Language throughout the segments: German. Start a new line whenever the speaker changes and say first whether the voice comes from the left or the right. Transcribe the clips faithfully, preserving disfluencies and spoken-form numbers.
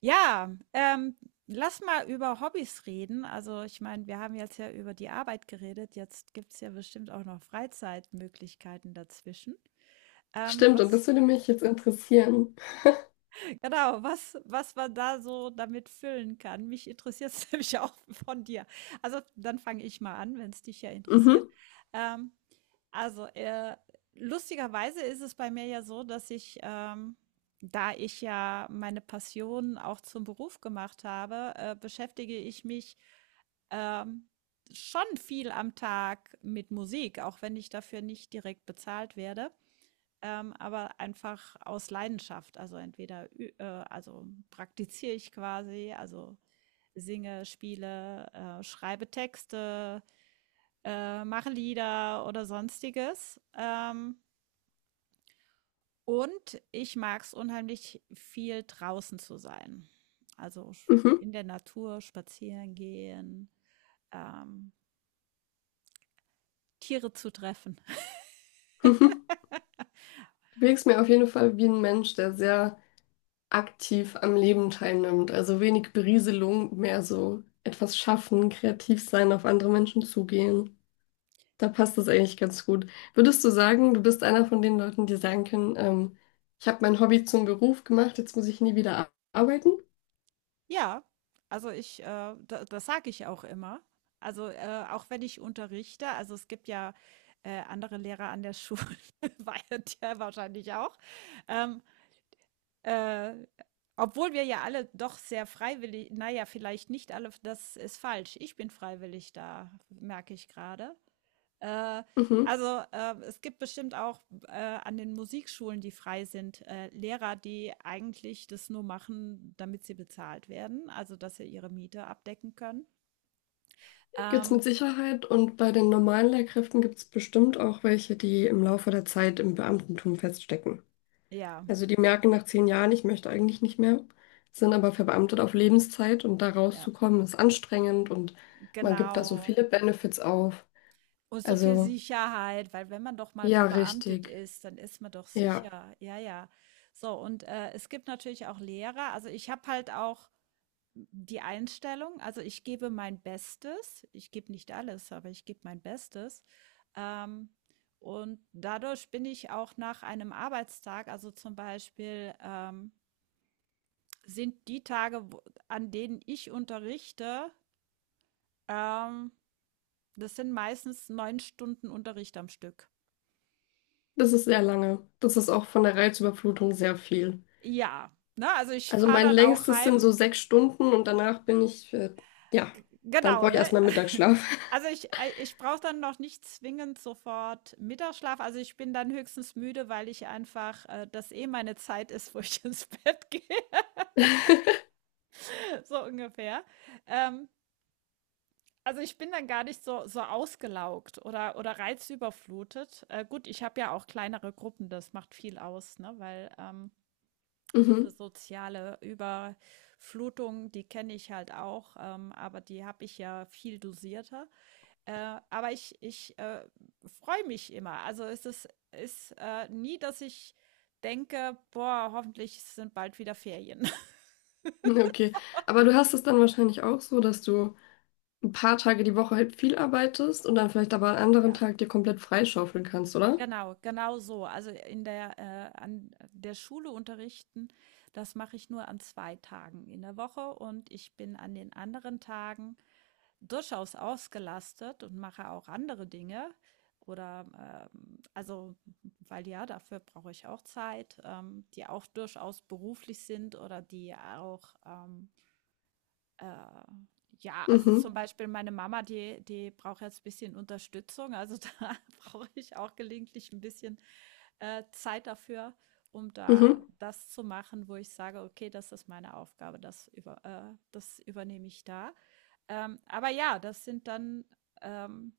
right: Ja, ähm, lass mal über Hobbys reden. Also, ich meine, wir haben jetzt ja über die Arbeit geredet. Jetzt gibt es ja bestimmt auch noch Freizeitmöglichkeiten dazwischen. Ähm,
left: Stimmt, und
right: was,
left: das würde mich jetzt interessieren.
right: genau, was, was man da so damit füllen kann. Mich interessiert es nämlich auch von dir. Also, dann fange ich mal an, wenn es dich ja interessiert.
left: Mhm,
right: Ähm, Also, äh, lustigerweise ist es bei mir ja so, dass ich, ähm, da ich ja meine Passion auch zum Beruf gemacht habe, äh, beschäftige ich mich ähm, schon viel am Tag mit Musik, auch wenn ich dafür nicht direkt bezahlt werde, ähm, aber einfach aus Leidenschaft. Also entweder, ü- äh, also praktiziere ich quasi, also singe, spiele, äh, schreibe Texte, äh, mache Lieder oder sonstiges. Ähm, und ich mag es unheimlich viel draußen zu sein. Also
left: mhm,
right: in der Natur spazieren gehen, ähm, Tiere zu treffen.
left: mhm. Du wirkst mir auf jeden Fall wie ein Mensch, der sehr aktiv am Leben teilnimmt. Also wenig Berieselung, mehr so etwas schaffen, kreativ sein, auf andere Menschen zugehen. Da passt das eigentlich ganz gut. Würdest du sagen, du bist einer von den Leuten, die sagen können, ähm, ich habe mein Hobby zum Beruf gemacht, jetzt muss ich nie wieder ar- arbeiten?
right: Ja, also ich, äh, da, das sage ich auch immer. Also äh, auch wenn ich unterrichte, also es gibt ja äh, andere Lehrer an der Schule, war ja der wahrscheinlich auch. Ähm, Äh, Obwohl wir ja alle doch sehr freiwillig, naja, vielleicht nicht alle, das ist falsch. Ich bin freiwillig da, merke ich gerade. Äh,
left: Mhm.
right: also äh, es gibt bestimmt auch äh, an den Musikschulen, die frei sind, äh, Lehrer, die eigentlich das nur machen, damit sie bezahlt werden, also dass sie ihre Miete abdecken können.
left: Gibt's
right: Ähm,
left: mit Sicherheit, und bei den normalen Lehrkräften gibt es bestimmt auch welche, die im Laufe der Zeit im Beamtentum feststecken.
right: ja,
left: Also die merken nach zehn Jahren, ich möchte eigentlich nicht mehr, sind aber verbeamtet auf Lebenszeit, und da
right: ja,
left: rauszukommen ist anstrengend, und man gibt da so
right: genau.
left: viele Benefits auf.
right: Und so viel
left: Also
right: Sicherheit, weil wenn man doch mal
left: ja,
right: verbeamtet
left: richtig.
right: ist, dann ist man doch
left: Ja,
right: sicher. Ja, ja. So, und äh, es gibt natürlich auch Lehrer. Also ich habe halt auch die Einstellung, also ich gebe mein Bestes. Ich gebe nicht alles, aber ich gebe mein Bestes. Ähm, und dadurch bin ich auch nach einem Arbeitstag, also zum Beispiel ähm, sind die Tage, wo- an denen ich unterrichte, ähm, das sind meistens neun Stunden Unterricht am Stück.
left: das ist sehr lange. Das ist auch von der Reizüberflutung sehr viel.
right: Ja, ne, also ich
left: Also
right: fahre
left: mein
right: dann auch
left: längstes
right: heim.
left: sind so sechs Stunden, und danach bin ich, äh, ja, dann
right: Genau,
left: brauche ich
right: ne?
left: erstmal Mittagsschlaf.
right: Also ich ei ich brauche dann noch nicht zwingend sofort Mittagsschlaf. Also, ich bin dann höchstens müde, weil ich einfach, äh das eh meine Zeit ist, wo ich ins Bett gehe, so ungefähr. Ähm, also, ich bin dann gar nicht so so ausgelaugt oder oder reizüberflutet. Äh, gut, ich habe ja auch kleinere Gruppen, das macht viel aus, ne, weil, ähm diese soziale Überflutung, die kenne ich halt auch, ähm, aber die habe ich ja viel dosierter. Äh, aber ich, ich äh, freue mich immer. Also es ist, ist äh, nie, dass ich denke, boah, hoffentlich sind bald wieder Ferien.
left: Mhm, okay. Aber du hast es dann wahrscheinlich auch so, dass du ein paar Tage die Woche halt viel arbeitest und dann vielleicht aber an anderen
right: Ja,
left: Tag dir komplett freischaufeln kannst, oder?
right: genau, genau so. Also in der, äh, an der Schule unterrichten, das mache ich nur an zwei Tagen in der Woche und ich bin an den anderen Tagen durchaus ausgelastet und mache auch andere Dinge. Oder ähm, also, weil ja, dafür brauche ich auch Zeit, ähm, die auch durchaus beruflich sind oder die auch ähm, äh, ja, also
left: Mhm.
right: zum Beispiel meine Mama, die, die braucht jetzt ein bisschen Unterstützung. Also da brauche ich auch gelegentlich ein bisschen äh, Zeit dafür, um da
left: Mhm.
right: das zu machen, wo ich sage, okay, das ist meine Aufgabe, das, über, äh, das übernehme ich da. Ähm, aber ja, das sind dann, ähm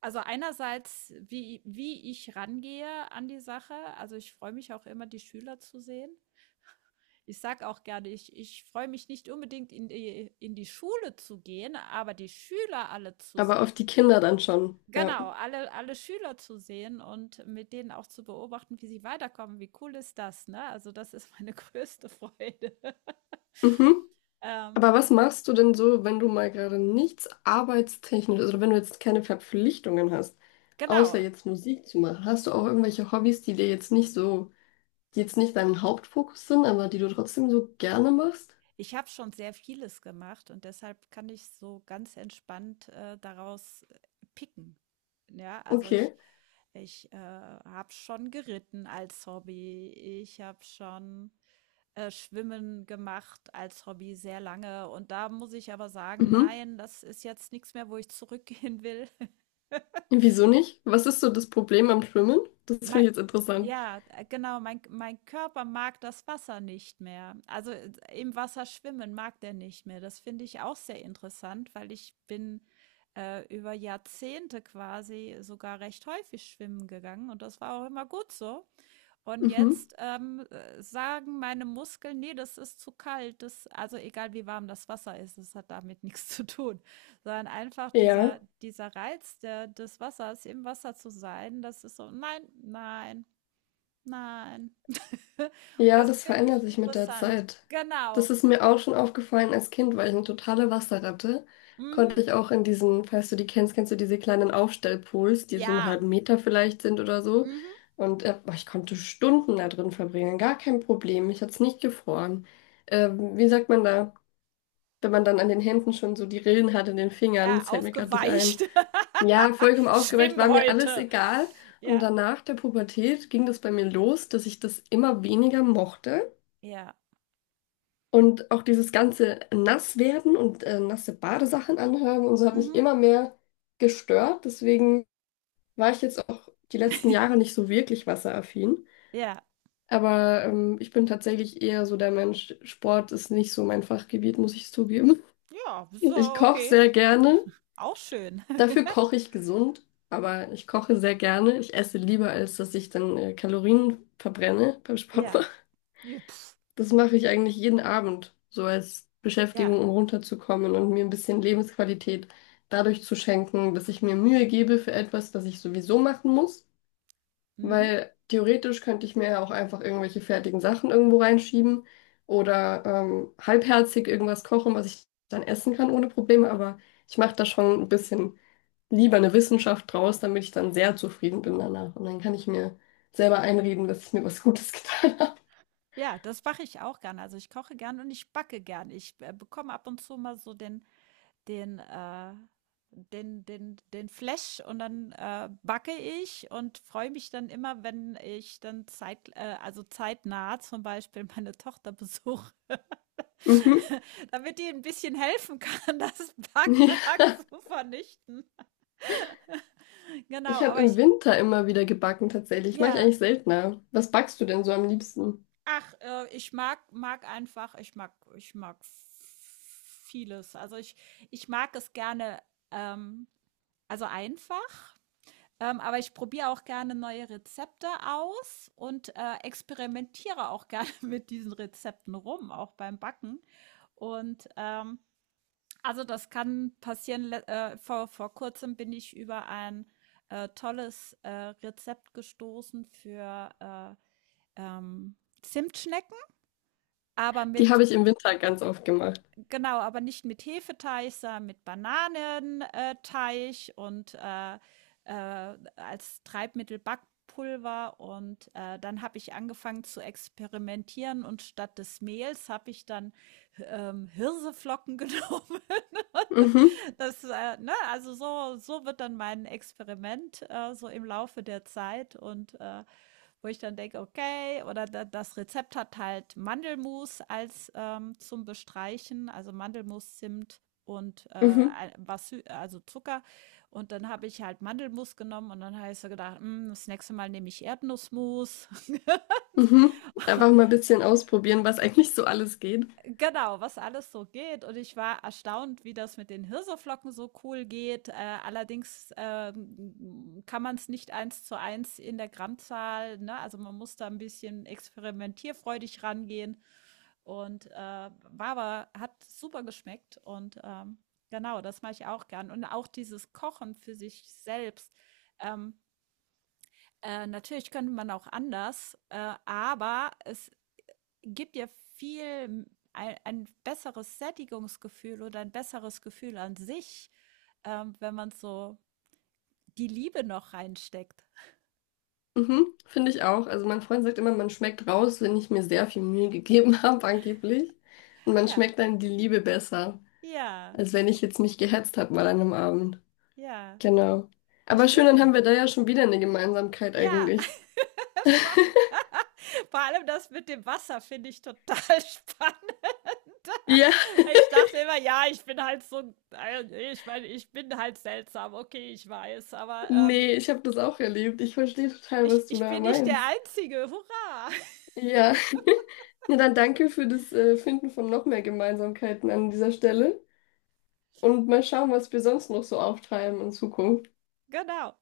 right: also einerseits, wie wie ich rangehe an die Sache. Also, ich freue mich auch immer, die Schüler zu sehen. Ich sage auch gerne, ich ich freue mich nicht unbedingt, in die in die Schule zu gehen, aber die Schüler alle zu
left: Aber auf
right: sehen.
left: die Kinder dann schon, ja.
right: Genau, alle alle Schüler zu sehen und mit denen auch zu beobachten, wie sie weiterkommen. Wie cool ist das, ne? Also, das ist meine größte Freude.
left: Mhm.
right: Ähm,
left: Aber was machst du denn so, wenn du mal gerade nichts arbeitstechnisch, also wenn du jetzt keine Verpflichtungen hast, außer
right: genau,
left: jetzt Musik zu machen? Hast du auch irgendwelche Hobbys, die dir jetzt nicht so, die jetzt nicht dein Hauptfokus sind, aber die du trotzdem so gerne machst?
right: ich habe schon sehr vieles gemacht und deshalb kann ich so ganz entspannt äh, daraus äh, picken. Ja, also ich,
left: Okay.
right: ich äh, habe schon geritten als Hobby. Ich habe schon äh, Schwimmen gemacht als Hobby sehr lange. Und da muss ich aber sagen,
left: Mhm.
right: nein, das ist jetzt nichts mehr, wo ich zurückgehen will.
left: Wieso nicht? Was ist so das Problem am Schwimmen? Das finde
right: Mei
left: ich jetzt interessant.
right: ja, äh, genau, mein mein Körper mag das Wasser nicht mehr. Also, äh, im Wasser schwimmen mag der nicht mehr. Das finde ich auch sehr interessant, weil ich bin, äh, über Jahrzehnte quasi sogar recht häufig schwimmen gegangen und das war auch immer gut so. Und
left: Mhm.
right: jetzt ähm, äh, sagen meine Muskeln, nee, das ist zu kalt. Das, also egal wie warm das Wasser ist, das hat damit nichts zu tun. Sondern einfach
left: Ja.
right: dieser, dieser Reiz der, des Wassers, im Wasser zu sein, das ist so, nein, nein, nein. Und
left: Ja,
right: das
left: das
right: finde
left: verändert
right: ich
left: sich mit der
right: interessant.
left: Zeit. Das
right: Genau.
left: ist mir auch schon aufgefallen als Kind, weil ich eine totale Wasserratte. Konnte
right: Mhm.
left: ich auch in diesen, falls du die kennst, kennst du diese kleinen Aufstellpools, die so einen
right: Ja.
left: halben Meter vielleicht sind oder so.
right: Mhm.
left: Und äh, boah, ich konnte Stunden da drin verbringen, gar kein Problem. Mich hat's nicht gefroren. Ähm, wie sagt man da, wenn man dann an den Händen schon so die Rillen hat in den Fingern?
right: Ja,
left: Das fällt mir gerade nicht ein.
right: aufgeweicht.
left: Ja, vollkommen aufgeweicht,
right: Schwimm
left: war mir alles
right: heute.
left: egal. Und
right: Ja.
left: danach der Pubertät ging das bei mir los, dass ich das immer weniger mochte.
right: Ja.
left: Und auch dieses ganze Nasswerden und äh, nasse Badesachen anhaben und so hat mich
right: Mhm.
left: immer mehr gestört. Deswegen war ich jetzt auch die letzten Jahre nicht so wirklich wasseraffin.
right: Ja.
left: Aber ähm, ich bin tatsächlich eher so der Mensch, Sport ist nicht so mein Fachgebiet, muss ich zugeben.
right: Ja,
left: Ich
right: so,
left: koche
right: okay.
left: sehr gerne.
right: Auch schön.
left: Dafür koche ich gesund, aber ich koche sehr gerne. Ich esse lieber, als dass ich dann äh, Kalorien verbrenne beim Sport.
right: Ja. Ja, pf.
left: Das mache ich eigentlich jeden Abend, so als
right: Ja,
left: Beschäftigung, um runterzukommen und mir ein bisschen Lebensqualität dadurch zu schenken, dass ich mir Mühe gebe für etwas, das ich sowieso machen muss.
right: mhm.
left: Weil theoretisch könnte ich mir ja auch einfach irgendwelche fertigen Sachen irgendwo reinschieben oder ähm, halbherzig irgendwas kochen, was ich dann essen kann ohne Probleme. Aber ich mache da schon ein bisschen lieber eine Wissenschaft draus, damit ich dann sehr zufrieden bin danach. Und dann kann ich mir selber einreden, dass ich mir was Gutes getan habe.
right: Ja, das mache ich auch gerne. Also, ich koche gern und ich backe gern. Ich, äh, bekomme ab und zu mal so den den, äh den den den Flash und dann, äh, backe ich und freue mich dann immer, wenn ich dann zeit äh, also, zeitnah zum Beispiel meine Tochter besuche,
left: Mhm.
right: damit die ein bisschen helfen kann, das Backwerk zu vernichten. Genau,
left: Ich habe
right: aber
left: im
right: ich
left: Winter immer wieder gebacken, tatsächlich. Mache ich
right: ja.
left: eigentlich seltener. Was backst du denn so am liebsten?
right: Ach, äh, ich mag mag einfach ich mag ich mag vieles. Also, ich ich mag es gerne, ähm, also, einfach, ähm, aber ich probiere auch gerne neue Rezepte aus und, äh, experimentiere auch gerne mit diesen Rezepten rum, auch beim Backen. Und, ähm, also, das kann passieren. Le äh, vor vor Kurzem bin ich über ein, äh, tolles, äh, Rezept gestoßen für, äh, ähm, Zimtschnecken, aber
left: Die
right: mit
left: habe ich im Winter ganz oft gemacht.
right: Genau, aber nicht mit Hefeteig, sondern mit Bananenteig und äh, äh, als Treibmittel Backpulver. Und äh, dann habe ich angefangen zu experimentieren und statt des Mehls habe ich dann ähm, Hirseflocken genommen.
left: Mhm,
right: Das, äh, ne, also so, so wird dann mein Experiment äh, so im Laufe der Zeit und äh, wo ich dann denke, okay, oder da, das Rezept hat halt Mandelmus als ähm, zum Bestreichen, also Mandelmus, Zimt und
left: mhm,
right: äh, was, also Zucker. Und dann habe ich halt Mandelmus genommen und dann habe ich so gedacht, "Mm, das nächste Mal nehme ich Erdnussmus."
left: mhm. Einfach mal ein bisschen ausprobieren, was eigentlich so alles geht.
right: Genau, was alles so geht. Und ich war erstaunt, wie das mit den Hirseflocken so cool geht. Äh, allerdings ähm, kann man es nicht eins zu eins in der Grammzahl, ne? Also man muss da ein bisschen experimentierfreudig rangehen. Und äh, war aber, hat super geschmeckt. Und ähm, genau, das mache ich auch gern. Und auch dieses Kochen für sich selbst. Ähm, äh, natürlich könnte man auch anders, äh, aber es gibt ja viel ein, ein besseres Sättigungsgefühl oder ein besseres Gefühl an sich, ähm, wenn man so die Liebe noch reinsteckt.
left: Mhm, finde ich auch. Also mein Freund sagt immer, man schmeckt raus, wenn ich mir sehr viel Mühe gegeben habe, angeblich. Und man
right: Ja,
left: schmeckt dann die Liebe besser,
right: ja,
left: als wenn ich jetzt mich gehetzt habe mal an einem Abend.
right: ja,
left: Genau.
right: wie
left: Aber schön, dann haben
right: schön.
left: wir da ja schon wieder eine Gemeinsamkeit
right: Ja,
left: eigentlich.
right: schon. Vor allem das mit dem Wasser finde ich total spannend.
left: Ja.
right: Weil ich dachte immer, ja, ich bin halt so, äh, nee, ich meine, ich bin halt seltsam, okay, ich weiß, aber ähm,
left: Nee, ich habe das auch erlebt. Ich verstehe total,
right: ich,
left: was du
right: ich
left: da
right: bin nicht der
left: meinst.
right: Einzige. Hurra!
left: Ja, na dann danke für das äh, Finden von noch mehr Gemeinsamkeiten an dieser Stelle und mal schauen, was wir sonst noch so auftreiben in Zukunft.
right: Genau.